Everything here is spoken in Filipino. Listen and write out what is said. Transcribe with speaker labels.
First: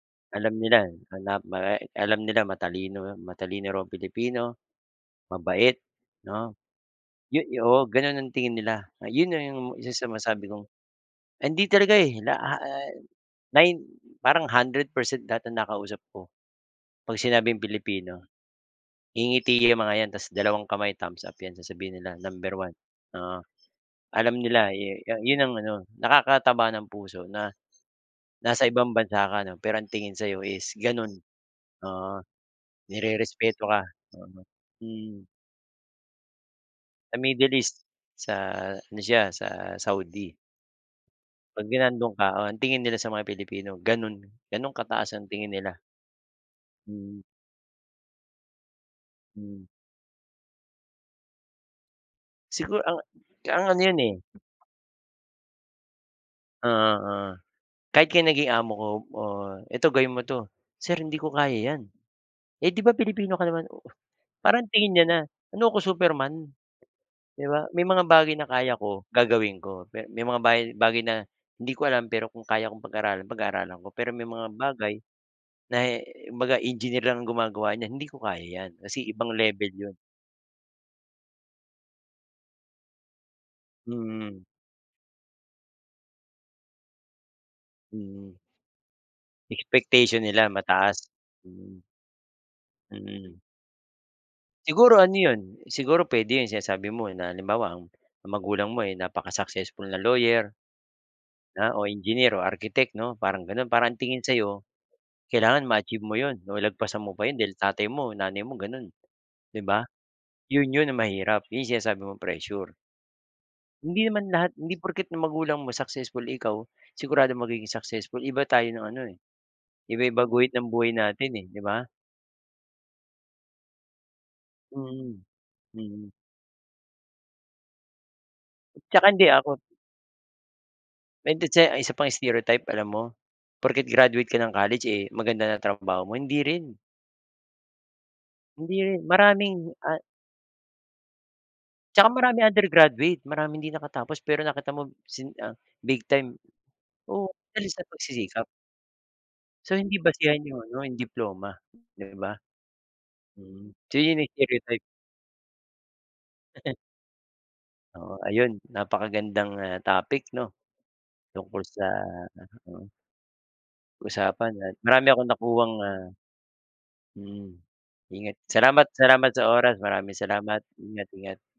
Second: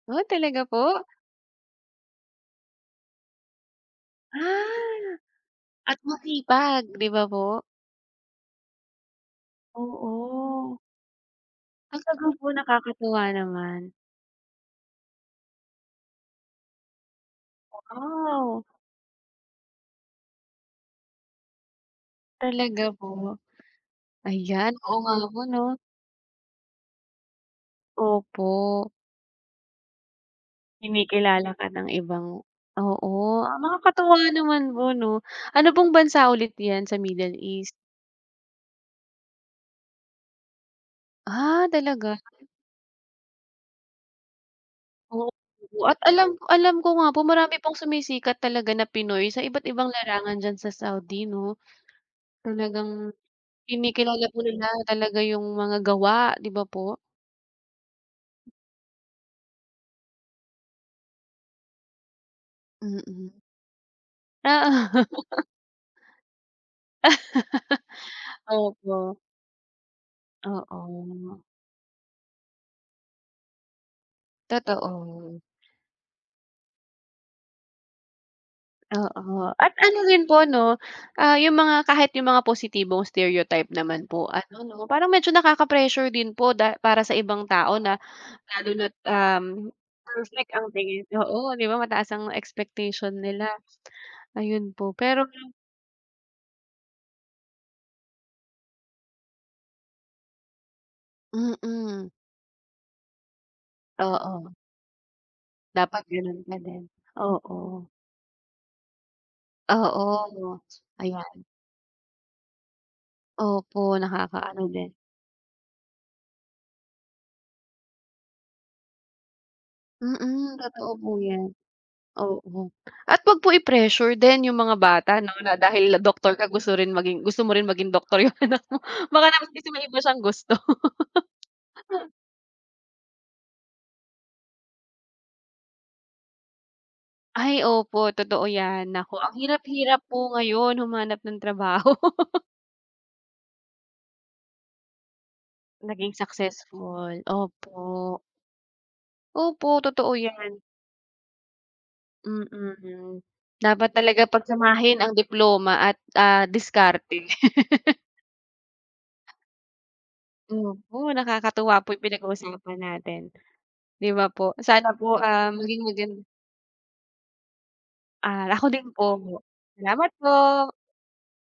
Speaker 1: Oh,
Speaker 2: Alam
Speaker 1: talaga
Speaker 2: nila
Speaker 1: po?
Speaker 2: na ma eh, alam nila matalino o matalino raw ang Pilipino,
Speaker 1: Ah,
Speaker 2: mabait
Speaker 1: at
Speaker 2: 'no.
Speaker 1: masipag 'di ba,
Speaker 2: Yo
Speaker 1: po?
Speaker 2: yo oo gano'n ang tingin nila, ayon na 'yong isa sa masabi kong
Speaker 1: Oo.
Speaker 2: hindi talaga
Speaker 1: Ah,
Speaker 2: eh,
Speaker 1: gano'n
Speaker 2: la,
Speaker 1: po,
Speaker 2: ha, eh,
Speaker 1: nakakatuwa
Speaker 2: nine
Speaker 1: naman.
Speaker 2: parang 100% dati na ang nakausap ko 'pag sinabing Pilipino,
Speaker 1: Wow!
Speaker 2: ngingiti yang mga 'yan tas dalawang kamay thumbs up 'yan sasabihin nila number 1,
Speaker 1: Talaga po,
Speaker 2: oo. Alam nila
Speaker 1: ayan. Oo,
Speaker 2: ye
Speaker 1: nga
Speaker 2: ka
Speaker 1: po,
Speaker 2: 'yon ang
Speaker 1: 'no.
Speaker 2: ano, nakakataba ng puso na nasa
Speaker 1: Opo.
Speaker 2: ibang bansa ka no, pero ang tingin sa'yo is ganun.
Speaker 1: Kinikilala ka ng
Speaker 2: Oo
Speaker 1: ibang oo,
Speaker 2: nirerespeto ka,
Speaker 1: nakakatuwa
Speaker 2: oo,
Speaker 1: naman po, 'no.
Speaker 2: mm.
Speaker 1: Ano pong bansa ulit 'yan sa
Speaker 2: Sa
Speaker 1: Middle
Speaker 2: Middle
Speaker 1: East?
Speaker 2: East, sa ano siya, sa Saudi.
Speaker 1: Ah,
Speaker 2: Pagka nandon
Speaker 1: talaga?
Speaker 2: ka, oh, ang tingin nila sa mga Pilipino ganon, ganon kataas ang
Speaker 1: Opo
Speaker 2: tingin nila.
Speaker 1: at alam alam ko, alam ko nga po
Speaker 2: Mm.
Speaker 1: marami pong sumisikat talaga na Pinoy sa iba't
Speaker 2: Mm.
Speaker 1: ibang larangan diyan sa Saudi, 'no.
Speaker 2: Siguro ang
Speaker 1: Talagang
Speaker 2: ang ano yan eh.
Speaker 1: kinikilala po nila talaga 'yung mga gawa, di ba po?
Speaker 2: Ah kahit kaya naging amo ko, "Oh eto, gawin mo 'to." "Sir hindi ko kaya yan." "Eh, di ba, Pilipino
Speaker 1: Mm.
Speaker 2: ka naman?" Oo. Parang tingin niya
Speaker 1: Oo.
Speaker 2: na, ano ko Superman, di ba? May mga bagay na kaya ko
Speaker 1: Opo.
Speaker 2: gagawin ko. Pe may mga bagay bagay na
Speaker 1: Oo.
Speaker 2: hindi ko alam, pero kung kaya kong pag-aralan, pag-aaralan ko, pero may mga bagay
Speaker 1: Totoo.
Speaker 2: na eh kumbaga engineer lang ang gumagawa niyan hindi ko kaya yan, kasi ibang
Speaker 1: Oo. At
Speaker 2: level yun.
Speaker 1: ano rin po 'no, ah, 'yung mga kahit 'yung mga positibong stereotype naman po
Speaker 2: Mm.
Speaker 1: ano 'no, parang medyo nakaka-pressure din po da para sa ibang tao na
Speaker 2: Mm.
Speaker 1: lalo na't, um,
Speaker 2: Expectation nila
Speaker 1: perfect ang tingin.
Speaker 2: mataas.
Speaker 1: Oo, di ba,
Speaker 2: Mm.
Speaker 1: mataas ang expectation
Speaker 2: Mm.
Speaker 1: nila. Ayun po,
Speaker 2: Siguro ano
Speaker 1: pero
Speaker 2: yun siguro pwede yun sinasabi mo na halimbawa, um, ang magulang mo ay napaka-successful na lawyer na o
Speaker 1: Mm.
Speaker 2: engineer o architect 'no, parang gano'n, parang ang tingin sa
Speaker 1: Oo.
Speaker 2: 'yo kailangan
Speaker 1: Dapat
Speaker 2: ma-achieve mo
Speaker 1: gano'n
Speaker 2: 'yon
Speaker 1: ka
Speaker 2: o
Speaker 1: din,
Speaker 2: lagpasan mo pa 'yon dahil
Speaker 1: oo.
Speaker 2: tatay mo nanay mo gano'n. 'Di ba?
Speaker 1: Oo,
Speaker 2: 'Yon 'yon ang
Speaker 1: ayan.
Speaker 2: mahirap, 'yong sinasabi mong pressure.
Speaker 1: Opo,
Speaker 2: Hindi naman lahat,
Speaker 1: nakakaano
Speaker 2: hindi
Speaker 1: din.
Speaker 2: porket ang magulang mo successful, eh ikaw siguradong magiging successful, iba tayo ng ano eh, iba-iba guhit
Speaker 1: Mm,
Speaker 2: ng buhay
Speaker 1: totoo po
Speaker 2: natin eh,
Speaker 1: 'yan,
Speaker 2: di ba?
Speaker 1: oo. At huwag po i-pressure din 'yung mga bata
Speaker 2: Mm,
Speaker 1: 'no, na dahil
Speaker 2: mm.
Speaker 1: doktor ka gusto rin maging gusto mo rin maging doktor 'yung anak mo,
Speaker 2: Tsaka
Speaker 1: baka
Speaker 2: hindi
Speaker 1: naman
Speaker 2: ako
Speaker 1: kasi may iba siyang gusto.
Speaker 2: Bente che ang isa pang stereotype, alam mo, porket graduate ka ng college, eh, maganda na trabaho mo hindi rin.
Speaker 1: Ay opo, totoo
Speaker 2: Hindi
Speaker 1: 'yan.
Speaker 2: rin,
Speaker 1: Naku ang hirap,
Speaker 2: maraming, ah
Speaker 1: hirap po ngayon humanap ng trabaho.
Speaker 2: Tsaka maraming undergraduate, maraming hindi nakatapos pero nakita mo sin ah, big
Speaker 1: Naging
Speaker 2: time,
Speaker 1: successful,
Speaker 2: oo, dahil sa
Speaker 1: opo.
Speaker 2: pagsisikap. So,
Speaker 1: Opo,
Speaker 2: hindi
Speaker 1: totoo
Speaker 2: basehan
Speaker 1: 'yan.
Speaker 2: yung ano, yung diploma, di ba?
Speaker 1: Mm,
Speaker 2: Mm,
Speaker 1: dapat
Speaker 2: so yun,
Speaker 1: talaga
Speaker 2: eh, stereotype.
Speaker 1: pagsamahin ang diploma at ah, diskarte.
Speaker 2: Oo ayun, napakagandang, ah, topic 'no
Speaker 1: Opo,
Speaker 2: tungkol
Speaker 1: nakakatuwa
Speaker 2: sa
Speaker 1: po 'yung
Speaker 2: ano,
Speaker 1: pinag-uusapan
Speaker 2: oo.
Speaker 1: natin. Di ba,
Speaker 2: Usapan
Speaker 1: po?
Speaker 2: at
Speaker 1: Sana
Speaker 2: marami
Speaker 1: po,
Speaker 2: akong
Speaker 1: ah,
Speaker 2: nakuhang
Speaker 1: maging
Speaker 2: ah
Speaker 1: magan
Speaker 2: mm. Ingat,
Speaker 1: Ah, ako din
Speaker 2: salamat,
Speaker 1: po,
Speaker 2: salamat sa oras,
Speaker 1: salamat
Speaker 2: maraming salamat
Speaker 1: po.
Speaker 2: ingat, ingat.